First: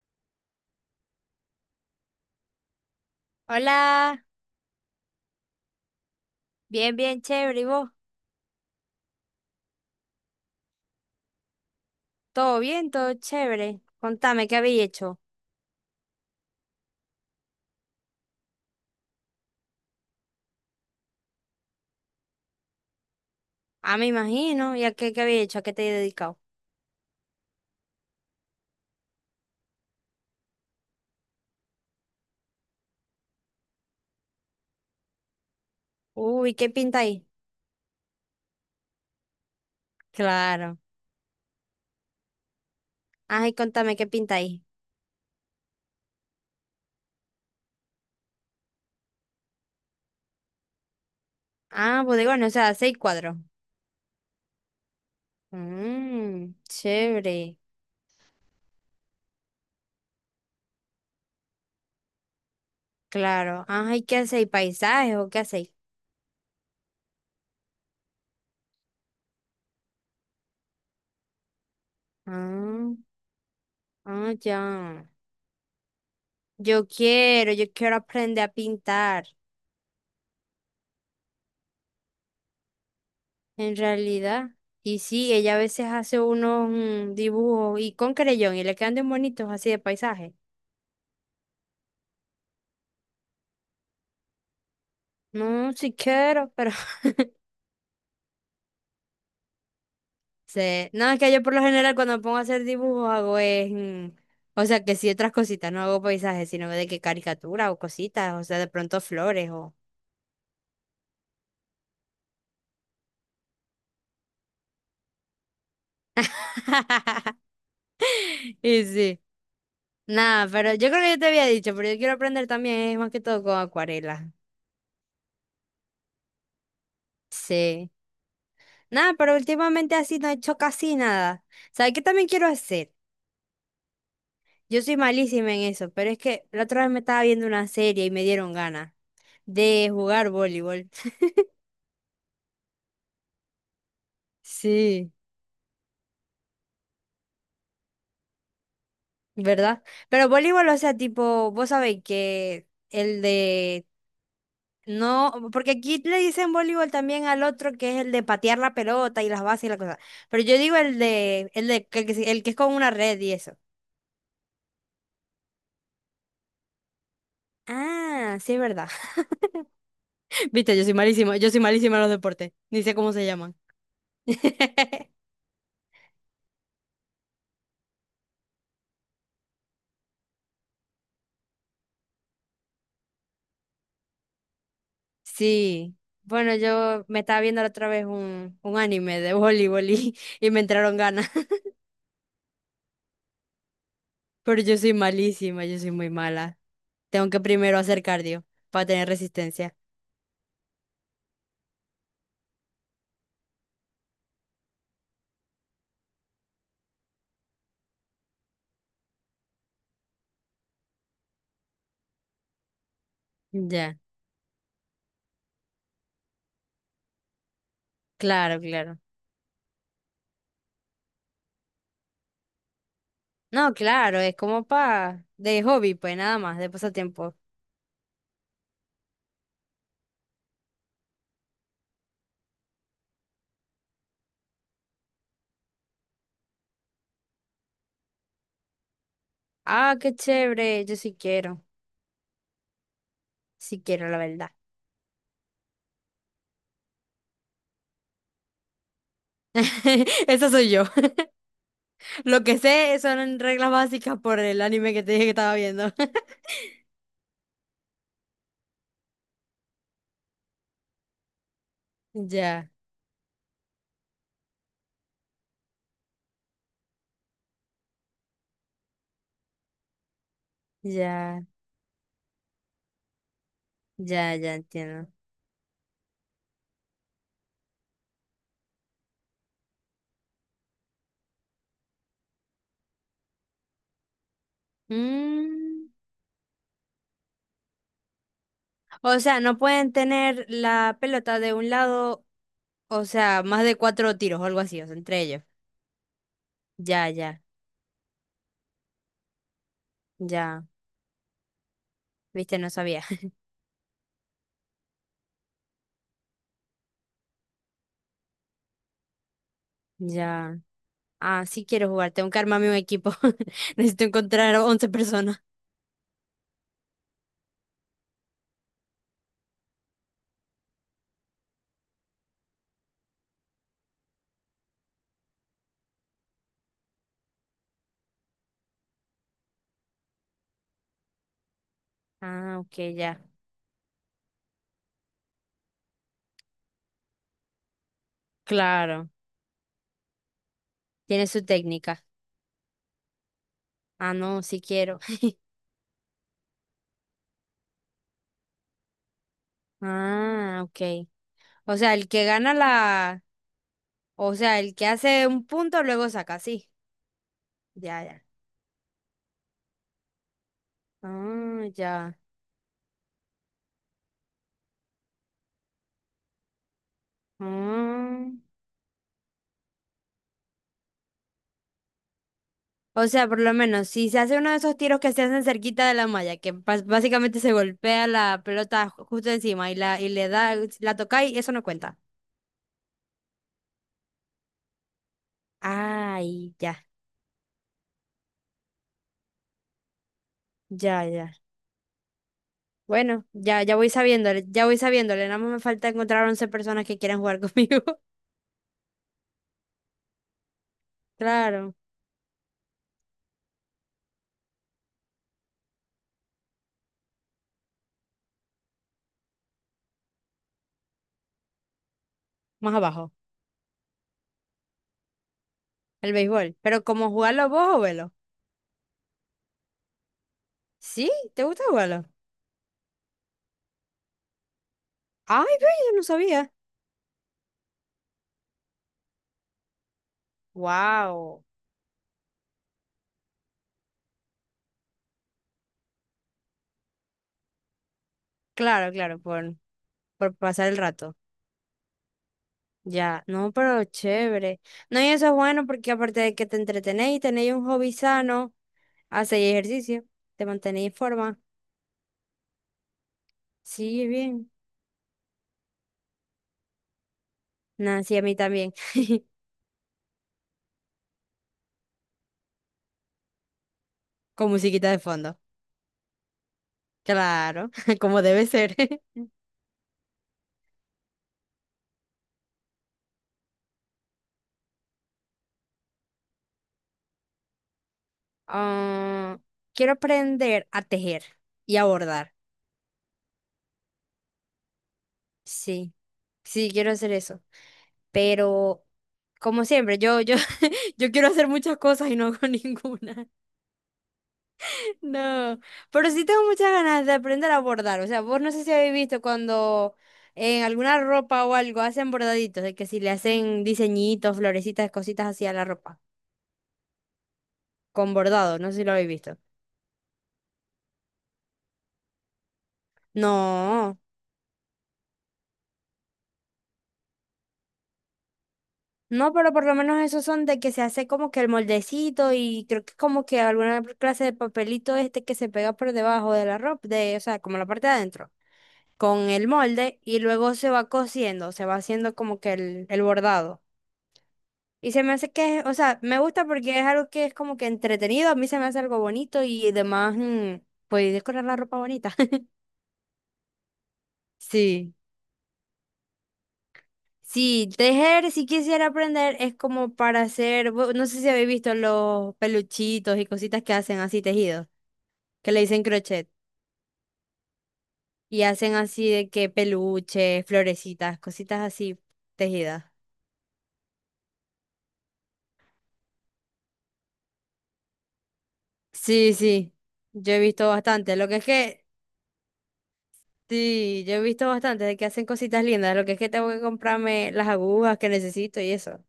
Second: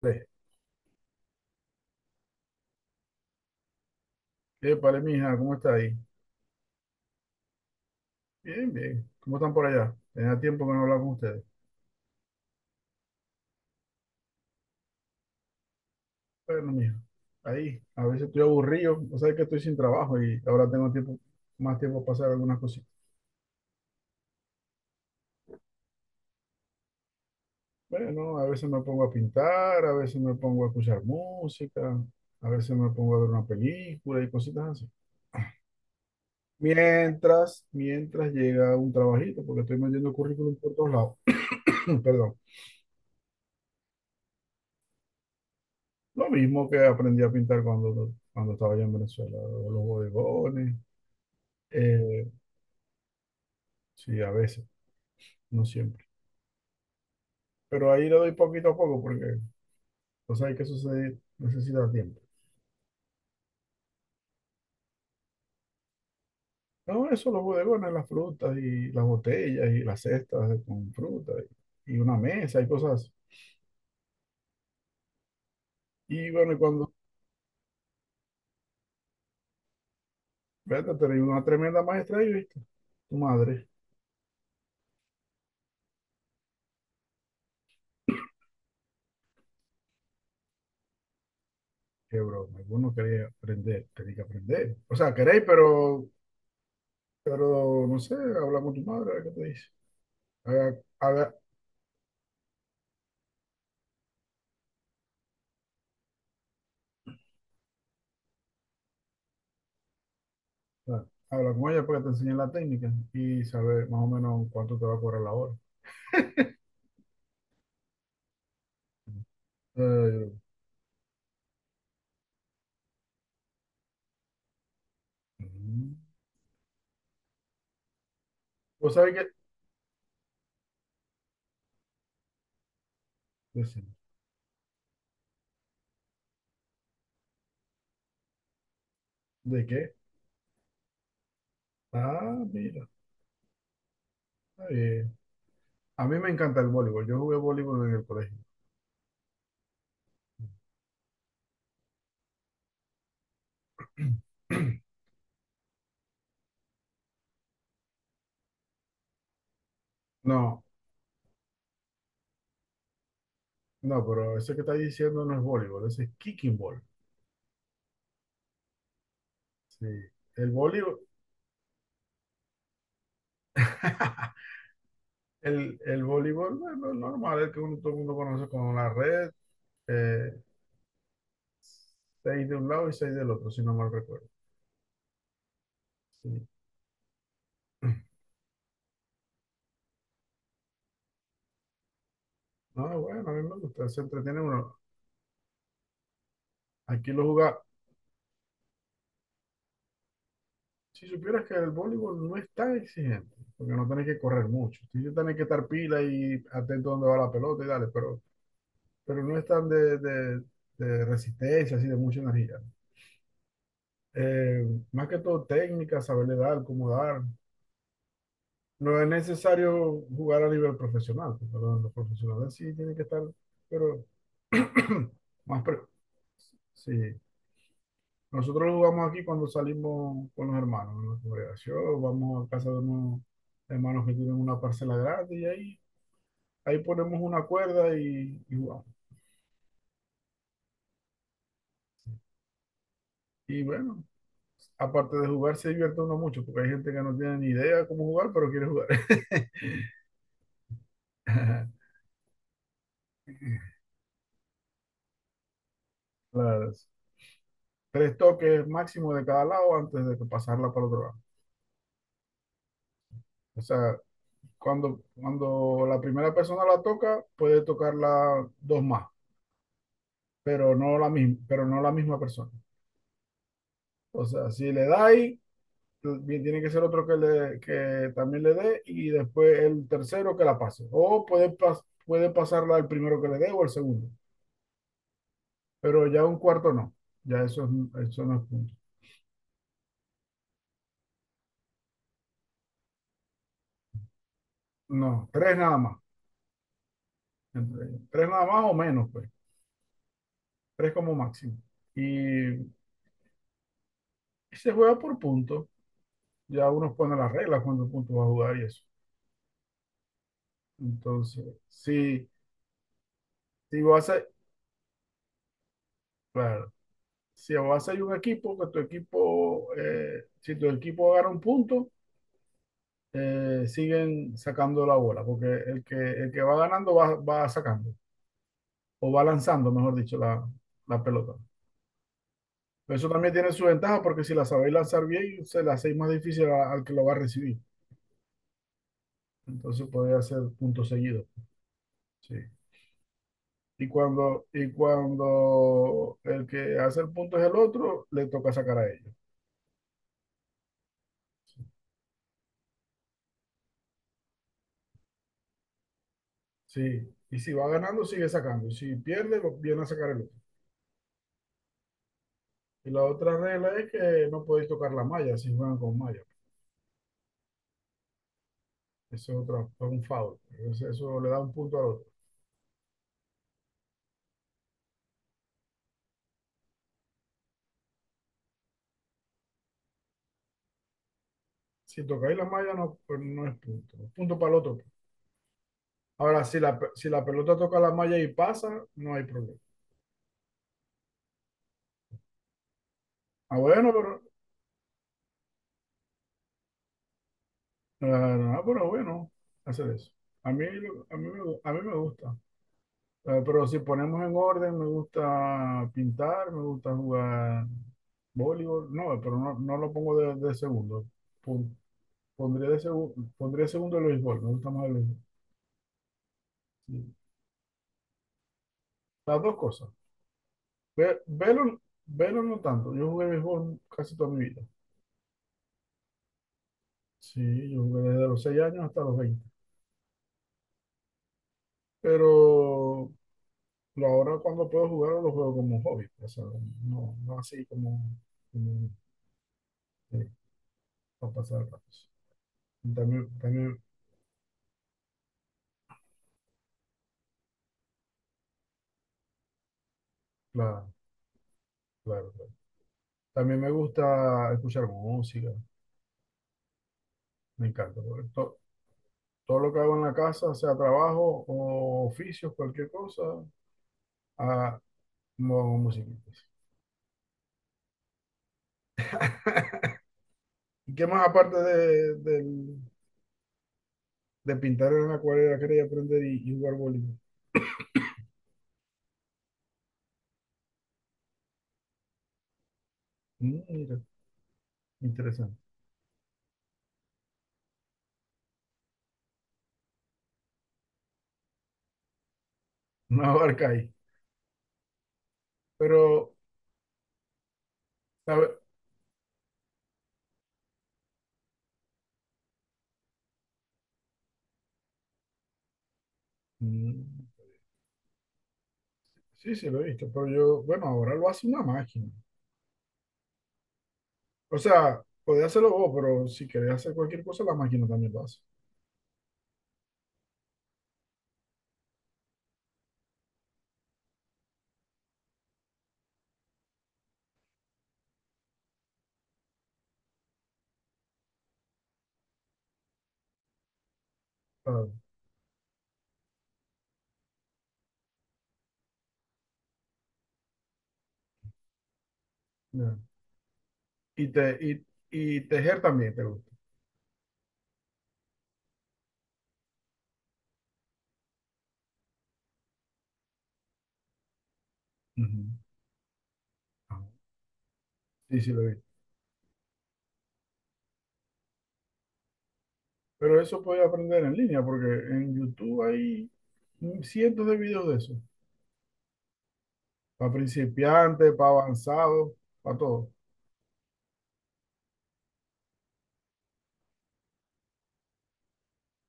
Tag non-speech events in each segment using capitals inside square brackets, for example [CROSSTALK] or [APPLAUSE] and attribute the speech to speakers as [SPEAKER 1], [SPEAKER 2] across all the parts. [SPEAKER 1] Tres.
[SPEAKER 2] Hola,
[SPEAKER 1] Épale, mija, ¿cómo está ahí?
[SPEAKER 2] bien, bien, chévere. ¿Y vos?
[SPEAKER 1] Bien, bien. ¿Cómo están por allá? Tenía tiempo que no hablaba con ustedes.
[SPEAKER 2] ¿Todo bien? ¿Todo chévere? Contame, ¿qué habéis hecho?
[SPEAKER 1] Bueno, mija, ahí. A veces estoy aburrido, o sea que estoy sin trabajo y ahora tengo tiempo, más tiempo para hacer algunas cositas.
[SPEAKER 2] Ah, me imagino. ¿Y qué habéis hecho? ¿A qué te he dedicado?
[SPEAKER 1] Bueno, a veces me pongo a pintar, a veces me pongo a escuchar música, a veces me pongo a ver una película y cositas así.
[SPEAKER 2] Uy, ¿qué pintáis?
[SPEAKER 1] Mientras llega un trabajito, porque estoy metiendo currículum por
[SPEAKER 2] Claro.
[SPEAKER 1] todos lados. [CLEARS THROAT] Perdón.
[SPEAKER 2] Ay, contame, ¿qué pintáis?
[SPEAKER 1] Lo mismo que aprendí a pintar cuando estaba allá en Venezuela, los bodegones.
[SPEAKER 2] Ah,
[SPEAKER 1] eh,
[SPEAKER 2] bodegones, o sea, seis cuadros.
[SPEAKER 1] Sí, a veces, no siempre.
[SPEAKER 2] Mmm, chévere.
[SPEAKER 1] Pero ahí le doy poquito a poco porque, o sea, hay que suceder, necesita tiempo.
[SPEAKER 2] Claro. Ajá, ¿y qué hacéis? ¿Paisajes o qué hacéis?
[SPEAKER 1] No, eso, los bodegones, las frutas y las botellas y las cestas con fruta y una mesa y cosas
[SPEAKER 2] Ah,
[SPEAKER 1] así.
[SPEAKER 2] ah, ya.
[SPEAKER 1] Y bueno,
[SPEAKER 2] Yo quiero, yo quiero aprender a pintar.
[SPEAKER 1] fíjate, tenés una tremenda maestra ahí, ¿viste? Tu madre,
[SPEAKER 2] En realidad, y sí, ella a veces hace unos dibujos y con creyón y le quedan bien bonitos así de paisaje.
[SPEAKER 1] qué broma. Vos no quería aprender, tenía que aprender. O sea, queréis,
[SPEAKER 2] No, si
[SPEAKER 1] pero,
[SPEAKER 2] quiero, pero [LAUGHS]
[SPEAKER 1] no sé, habla con tu madre, a ver qué te dice. Haga-
[SPEAKER 2] sé. No, es que
[SPEAKER 1] haga-
[SPEAKER 2] yo por lo general cuando me pongo a hacer dibujos hago es, o sea, que sí otras cositas, no hago paisajes, sino de que caricatura o cositas, o sea, de pronto flores o.
[SPEAKER 1] habla con ella para que te enseñe la técnica y saber más o menos cuánto te va a cobrar la hora.
[SPEAKER 2] [LAUGHS] Y sí.
[SPEAKER 1] Eh,
[SPEAKER 2] Nada, pero yo creo que yo te había dicho, pero yo quiero aprender también, es más que todo con acuarela.
[SPEAKER 1] Mm.
[SPEAKER 2] Sí.
[SPEAKER 1] ¿Vos
[SPEAKER 2] Nada,
[SPEAKER 1] sabés qué?
[SPEAKER 2] pero últimamente así no he hecho casi nada. ¿Sabes qué también quiero hacer?
[SPEAKER 1] Decime.
[SPEAKER 2] Yo soy malísima en eso, pero es que la otra vez me estaba viendo una serie y me dieron ganas
[SPEAKER 1] ¿De
[SPEAKER 2] de
[SPEAKER 1] qué?
[SPEAKER 2] jugar voleibol. [LAUGHS]
[SPEAKER 1] Ah, mira, está
[SPEAKER 2] Sí,
[SPEAKER 1] bien. A mí me encanta el voleibol. Yo jugué voleibol en el colegio.
[SPEAKER 2] ¿verdad? Pero voleibol, o sea, tipo, vos sabéis que el de.
[SPEAKER 1] [CLEARS THROAT]
[SPEAKER 2] No, porque aquí le dicen voleibol también al otro que es el de patear la pelota y las bases y la cosa. Pero yo
[SPEAKER 1] No,
[SPEAKER 2] digo el que es con una red y eso.
[SPEAKER 1] no, pero eso que estás diciendo no es voleibol, ese es kicking ball.
[SPEAKER 2] Ah, sí, es verdad.
[SPEAKER 1] Sí. El
[SPEAKER 2] [LAUGHS] Viste,
[SPEAKER 1] voleibol,
[SPEAKER 2] yo soy malísima en los deportes. Ni sé cómo se llaman.
[SPEAKER 1] [LAUGHS]
[SPEAKER 2] [LAUGHS]
[SPEAKER 1] el voleibol, bueno, normal, el que uno, todo el mundo conoce con la red, eh, seis de un lado y seis del otro, si no mal recuerdo.
[SPEAKER 2] Sí,
[SPEAKER 1] Sí.
[SPEAKER 2] bueno, yo me estaba viendo la otra vez
[SPEAKER 1] [CLEARS THROAT]
[SPEAKER 2] un anime de voleibol y, [LAUGHS] y me entraron ganas, [LAUGHS]
[SPEAKER 1] No, bueno, a mí me gusta, se entretiene
[SPEAKER 2] pero yo
[SPEAKER 1] uno.
[SPEAKER 2] soy malísima, yo soy muy mala.
[SPEAKER 1] Aquí lo
[SPEAKER 2] Tengo que
[SPEAKER 1] jugaba.
[SPEAKER 2] primero hacer cardio para tener resistencia.
[SPEAKER 1] Si supieras que el voleibol no es tan exigente, porque no tienes que correr mucho. Sí, yo tenés que estar pila y atento a dónde va la pelota y dale, pero, no es tan de resistencia, así de mucha energía.
[SPEAKER 2] Ya,
[SPEAKER 1] Eh, Más que todo técnica, saberle dar, cómo dar.
[SPEAKER 2] claro, claro.
[SPEAKER 1] No es necesario jugar a nivel profesional, porque los profesionales sí tienen que estar,
[SPEAKER 2] No,
[SPEAKER 1] pero
[SPEAKER 2] claro, es como
[SPEAKER 1] [CLEARS THROAT]
[SPEAKER 2] pa de
[SPEAKER 1] más,
[SPEAKER 2] hobby, pues nada más, de
[SPEAKER 1] sí.
[SPEAKER 2] pasatiempo.
[SPEAKER 1] Nosotros lo jugamos aquí cuando salimos con los hermanos, en la congregación, vamos a casa de unos hermanos que tienen una parcela grande y ahí ponemos una cuerda y jugamos.
[SPEAKER 2] Ah, qué chévere, yo
[SPEAKER 1] Y
[SPEAKER 2] sí
[SPEAKER 1] bueno,
[SPEAKER 2] quiero, la verdad.
[SPEAKER 1] aparte de jugar se divierte uno mucho, porque hay gente que no tiene ni idea cómo jugar, pero quiere jugar.
[SPEAKER 2] [LAUGHS] Eso soy yo.
[SPEAKER 1] [LAUGHS]
[SPEAKER 2] [LAUGHS] Lo que sé son reglas básicas por el anime que te dije que estaba viendo. [LAUGHS]
[SPEAKER 1] Las tres toques máximo de cada lado antes de que pasarla para otro lado.
[SPEAKER 2] Ya,
[SPEAKER 1] O sea, cuando la primera persona la toca, puede tocarla dos más,
[SPEAKER 2] ya,
[SPEAKER 1] pero no la misma persona. O
[SPEAKER 2] ya,
[SPEAKER 1] sea,
[SPEAKER 2] ya
[SPEAKER 1] si le
[SPEAKER 2] entiendo.
[SPEAKER 1] dais bien, tiene que ser otro que también le dé y después el tercero que la pase. O puede pasarla al primero que le dé o al segundo,
[SPEAKER 2] Mm,
[SPEAKER 1] pero ya un cuarto no. Ya eso, eso no es punto.
[SPEAKER 2] O sea, no pueden tener la pelota de un lado, o sea, más de cuatro tiros o algo así, o sea, entre
[SPEAKER 1] No,
[SPEAKER 2] ellos.
[SPEAKER 1] tres nada más.
[SPEAKER 2] Ya, ya,
[SPEAKER 1] Tres nada más o menos, pues.
[SPEAKER 2] ya.
[SPEAKER 1] Tres como máximo.
[SPEAKER 2] Viste,
[SPEAKER 1] Y
[SPEAKER 2] no sabía. [LAUGHS]
[SPEAKER 1] se juega por puntos. Ya uno pone las reglas cuántos puntos va a jugar y eso.
[SPEAKER 2] Ya. Ah,
[SPEAKER 1] Entonces,
[SPEAKER 2] sí quiero jugar,
[SPEAKER 1] si,
[SPEAKER 2] tengo que armarme un equipo. [LAUGHS]
[SPEAKER 1] si
[SPEAKER 2] Necesito
[SPEAKER 1] vas a,
[SPEAKER 2] encontrar 11 personas.
[SPEAKER 1] claro, si vas a ir un equipo, que tu equipo, si tu equipo gana un punto, siguen sacando la bola, porque el que va ganando va sacando, o va lanzando, mejor dicho, la pelota.
[SPEAKER 2] Ah, ok,
[SPEAKER 1] Eso
[SPEAKER 2] ya.
[SPEAKER 1] también tiene su ventaja, porque si la sabéis lanzar bien, se la hacéis más difícil a- al que lo va a recibir.
[SPEAKER 2] Claro.
[SPEAKER 1] Entonces podéis hacer puntos seguidos.
[SPEAKER 2] Tiene su técnica.
[SPEAKER 1] Sí. Y
[SPEAKER 2] Ah, no,
[SPEAKER 1] cuando,
[SPEAKER 2] sí
[SPEAKER 1] y
[SPEAKER 2] quiero. [LAUGHS]
[SPEAKER 1] cuando el que hace el punto es el otro, le toca sacar a ellos.
[SPEAKER 2] Ah, ok. O sea, el que gana la. O sea, el que hace un punto luego saca, sí.
[SPEAKER 1] Sí. Y si va
[SPEAKER 2] Ya,
[SPEAKER 1] ganando,
[SPEAKER 2] ya.
[SPEAKER 1] sigue sacando. Si pierde, lo viene a sacar el otro.
[SPEAKER 2] Ah, ya.
[SPEAKER 1] Y la otra regla es que no podéis tocar la malla si juegan con malla.
[SPEAKER 2] Ah.
[SPEAKER 1] Eso es otro, es un foul. Entonces, eso le da un punto al otro.
[SPEAKER 2] O sea, por lo menos, si se hace uno de esos tiros que se hacen cerquita de la malla, que básicamente se golpea la pelota justo encima y la y le da, si la toca y eso no cuenta.
[SPEAKER 1] Si tocáis la malla, no, pues no es punto. Es punto para el otro. Ahora,
[SPEAKER 2] Ay,
[SPEAKER 1] si la,
[SPEAKER 2] ya,
[SPEAKER 1] si la pelota toca la malla y pasa, no hay problema.
[SPEAKER 2] ya, ya. Bueno,
[SPEAKER 1] Ah,
[SPEAKER 2] ya, ya voy
[SPEAKER 1] bueno, pero,
[SPEAKER 2] sabiéndole, ya voy sabiéndole. Nada más me falta encontrar 11 personas que quieran jugar conmigo.
[SPEAKER 1] eh,
[SPEAKER 2] [LAUGHS]
[SPEAKER 1] pero bueno, hacer eso. A mí, a mí, a
[SPEAKER 2] Claro,
[SPEAKER 1] mí me gusta. Pero si ponemos en orden, me gusta pintar, me gusta jugar voleibol. No, pero no lo pongo de segundo. Pon- Pondría
[SPEAKER 2] más
[SPEAKER 1] de
[SPEAKER 2] abajo,
[SPEAKER 1] segundo, pondría segundo el béisbol. Me gusta más el béisbol.
[SPEAKER 2] el béisbol. Pero cómo
[SPEAKER 1] Sí.
[SPEAKER 2] jugarlo vos o velo.
[SPEAKER 1] Las dos cosas.
[SPEAKER 2] ¿Sí?
[SPEAKER 1] Ve-
[SPEAKER 2] ¿Te gusta
[SPEAKER 1] Velo,
[SPEAKER 2] jugarlo?
[SPEAKER 1] velo no tanto. Yo jugué béisbol casi toda mi vida.
[SPEAKER 2] Ay, ve, yo no sabía.
[SPEAKER 1] Sí, yo jugué desde los 6 años hasta los 20.
[SPEAKER 2] Wow.
[SPEAKER 1] Pero ahora cuando puedo jugar lo juego como hobby, pues. O sea, no, no así como, como,
[SPEAKER 2] Claro, claro, por,
[SPEAKER 1] eh,
[SPEAKER 2] por pasar el rato.
[SPEAKER 1] para pasar el rato. Y
[SPEAKER 2] Ya,
[SPEAKER 1] También,
[SPEAKER 2] no,
[SPEAKER 1] también,
[SPEAKER 2] pero chévere. No, y eso es bueno porque aparte de que te entretenéis, tenéis un hobby sano, hacéis ejercicio, te mantenéis
[SPEAKER 1] claro,
[SPEAKER 2] en forma.
[SPEAKER 1] claro, claro. También me
[SPEAKER 2] Sí, bien.
[SPEAKER 1] gusta escuchar música. Me encanta,
[SPEAKER 2] Nah, sí, a
[SPEAKER 1] porque
[SPEAKER 2] mí también. [LAUGHS]
[SPEAKER 1] todo lo que hago en la casa, sea trabajo o oficios, cualquier cosa,
[SPEAKER 2] Con
[SPEAKER 1] a,
[SPEAKER 2] musiquita de fondo.
[SPEAKER 1] no hago musiquitas.
[SPEAKER 2] Claro, [LAUGHS] como debe ser. [LAUGHS]
[SPEAKER 1] ¿Y qué más aparte del de pintar en la acuarela quería aprender y jugar voleibol.
[SPEAKER 2] Ah, quiero aprender a tejer y a bordar.
[SPEAKER 1] Mm, mira, interesante. [LAUGHS]
[SPEAKER 2] Sí, sí, quiero hacer eso. Pero, como siempre, [LAUGHS] yo quiero hacer muchas cosas y no hago [LAUGHS]
[SPEAKER 1] No
[SPEAKER 2] ninguna.
[SPEAKER 1] abarca ahí.
[SPEAKER 2] No, pero sí
[SPEAKER 1] Pero,
[SPEAKER 2] tengo muchas ganas de aprender a bordar. O sea,
[SPEAKER 1] a
[SPEAKER 2] vos no
[SPEAKER 1] ver,
[SPEAKER 2] sé si habéis visto cuando en alguna ropa o algo hacen bordaditos, de que si le hacen diseñitos, florecitas, cositas así a la ropa,
[SPEAKER 1] mm,
[SPEAKER 2] con bordado, no sé si lo habéis visto.
[SPEAKER 1] sí, sí, lo he visto, pero yo, bueno, ahora lo hace una máquina.
[SPEAKER 2] No,
[SPEAKER 1] O sea, podés hacerlo vos, pero si querés hacer cualquier cosa, la máquina también lo hace.
[SPEAKER 2] no, pero por lo menos esos son de que se hace como que el moldecito y creo que como que alguna clase de papelito este que se pega por debajo de la ropa, de, o sea, como la parte de adentro, con el molde y luego se va cosiendo, se va haciendo como que el bordado.
[SPEAKER 1] Ah,
[SPEAKER 2] Y se me hace que, o sea, me gusta porque es algo que es como que entretenido, a mí se me hace algo bonito y además, pues decorar la ropa bonita. [LAUGHS]
[SPEAKER 1] ya. Y, te, y,
[SPEAKER 2] Sí.
[SPEAKER 1] y tejer también te gusta.
[SPEAKER 2] Sí, tejer, si quisiera aprender, es como para hacer, no sé si habéis visto los peluchitos y cositas que hacen así tejidos, que le
[SPEAKER 1] Ujú.
[SPEAKER 2] dicen crochet,
[SPEAKER 1] Ah, sí,
[SPEAKER 2] y
[SPEAKER 1] sí, lo he
[SPEAKER 2] hacen
[SPEAKER 1] visto.
[SPEAKER 2] así de que peluches, florecitas, cositas así tejidas.
[SPEAKER 1] Pero eso podés aprender en línea, porque en YouTube hay cientos de videos de eso.
[SPEAKER 2] Sí, sí,
[SPEAKER 1] Para
[SPEAKER 2] yo he visto bastante, lo
[SPEAKER 1] principiantes,
[SPEAKER 2] que es
[SPEAKER 1] para
[SPEAKER 2] que.
[SPEAKER 1] avanzados, para todo.
[SPEAKER 2] Sí, yo he visto bastante de que hacen cositas lindas, lo que es que tengo que comprarme las agujas que necesito y eso.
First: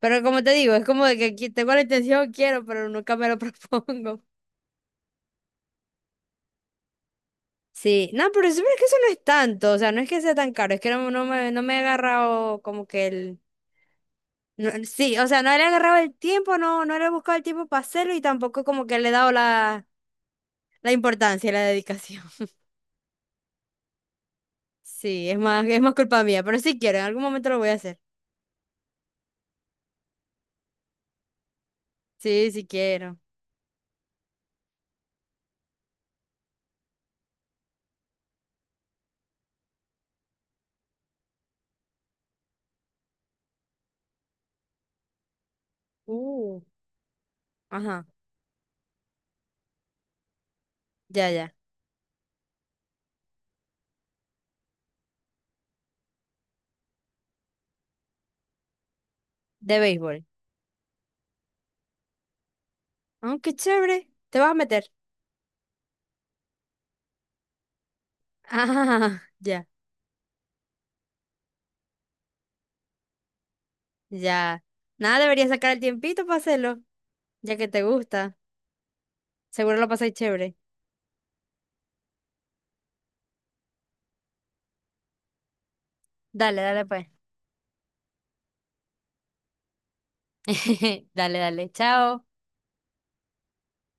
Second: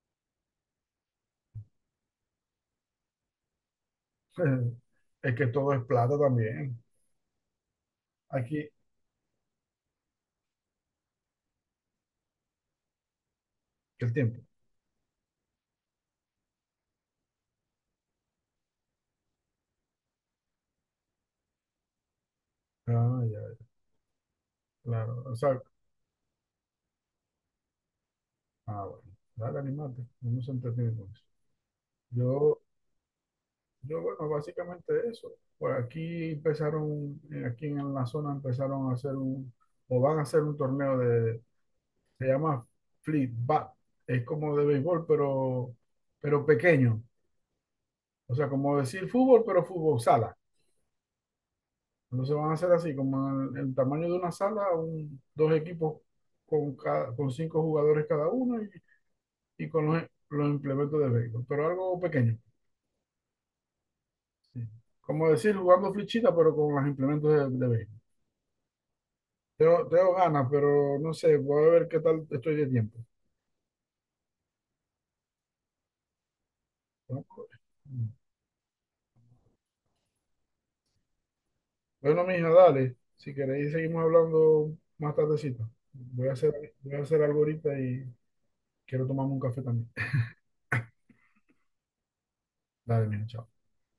[SPEAKER 2] Pero como te digo, es como de que tengo la intención, quiero, pero nunca me lo [LAUGHS] propongo.
[SPEAKER 1] [LAUGHS] Es que todo es plata también.
[SPEAKER 2] Sí, no, pero es, pero
[SPEAKER 1] Aquí,
[SPEAKER 2] es que eso no es tanto, o sea, no es que sea tan caro, es que no, no me he agarrado como que el.
[SPEAKER 1] el tiempo.
[SPEAKER 2] No, sí, o sea, no le he agarrado el tiempo, no le he buscado el tiempo para hacerlo y tampoco como que le he dado la importancia y la dedicación. [LAUGHS]
[SPEAKER 1] Ah, ya, claro.
[SPEAKER 2] Sí,
[SPEAKER 1] O sea,
[SPEAKER 2] es más culpa mía, pero sí quiero, en algún momento lo voy a hacer.
[SPEAKER 1] bueno. Dale, animate. No se entretiene con eso.
[SPEAKER 2] Sí,
[SPEAKER 1] Yo,
[SPEAKER 2] sí quiero.
[SPEAKER 1] bueno, básicamente eso. Pues aquí empezaron, aquí en la zona empezaron a hacer un, o van a hacer un torneo de, se llama Fleet Bat. Es como de béisbol, pero
[SPEAKER 2] Uh,
[SPEAKER 1] pequeño.
[SPEAKER 2] ajá.
[SPEAKER 1] O sea, como decir fútbol, pero fútbol sala.
[SPEAKER 2] Ya, ya.
[SPEAKER 1] Entonces van a ser así, como el tamaño de una sala, dos equipos con cinco jugadores cada uno y
[SPEAKER 2] De
[SPEAKER 1] con los,
[SPEAKER 2] béisbol.
[SPEAKER 1] los implementos de béisbol, pero algo pequeño.
[SPEAKER 2] Oh, qué chévere. ¿Te vas a
[SPEAKER 1] Sí.
[SPEAKER 2] meter? [LAUGHS]
[SPEAKER 1] Como decir, jugando flechita, pero con los implementos de béisbol.
[SPEAKER 2] Ah, ya,
[SPEAKER 1] Tengo ganas, pero no sé, voy a ver qué tal estoy de tiempo.
[SPEAKER 2] ya. Nada, deberías sacar el tiempito para hacerlo,
[SPEAKER 1] ¿No?
[SPEAKER 2] ya que te gusta. Seguro lo pasáis chévere.
[SPEAKER 1] Bueno, mija, dale. Si queréis, seguimos hablando más tardecito. Voy a hacer,
[SPEAKER 2] Dale, dale,
[SPEAKER 1] voy a
[SPEAKER 2] pues.
[SPEAKER 1] hacer algo ahorita y quiero tomarme un café también.
[SPEAKER 2] [LAUGHS] Dale, dale. Chao.
[SPEAKER 1] Dale, mija, chao.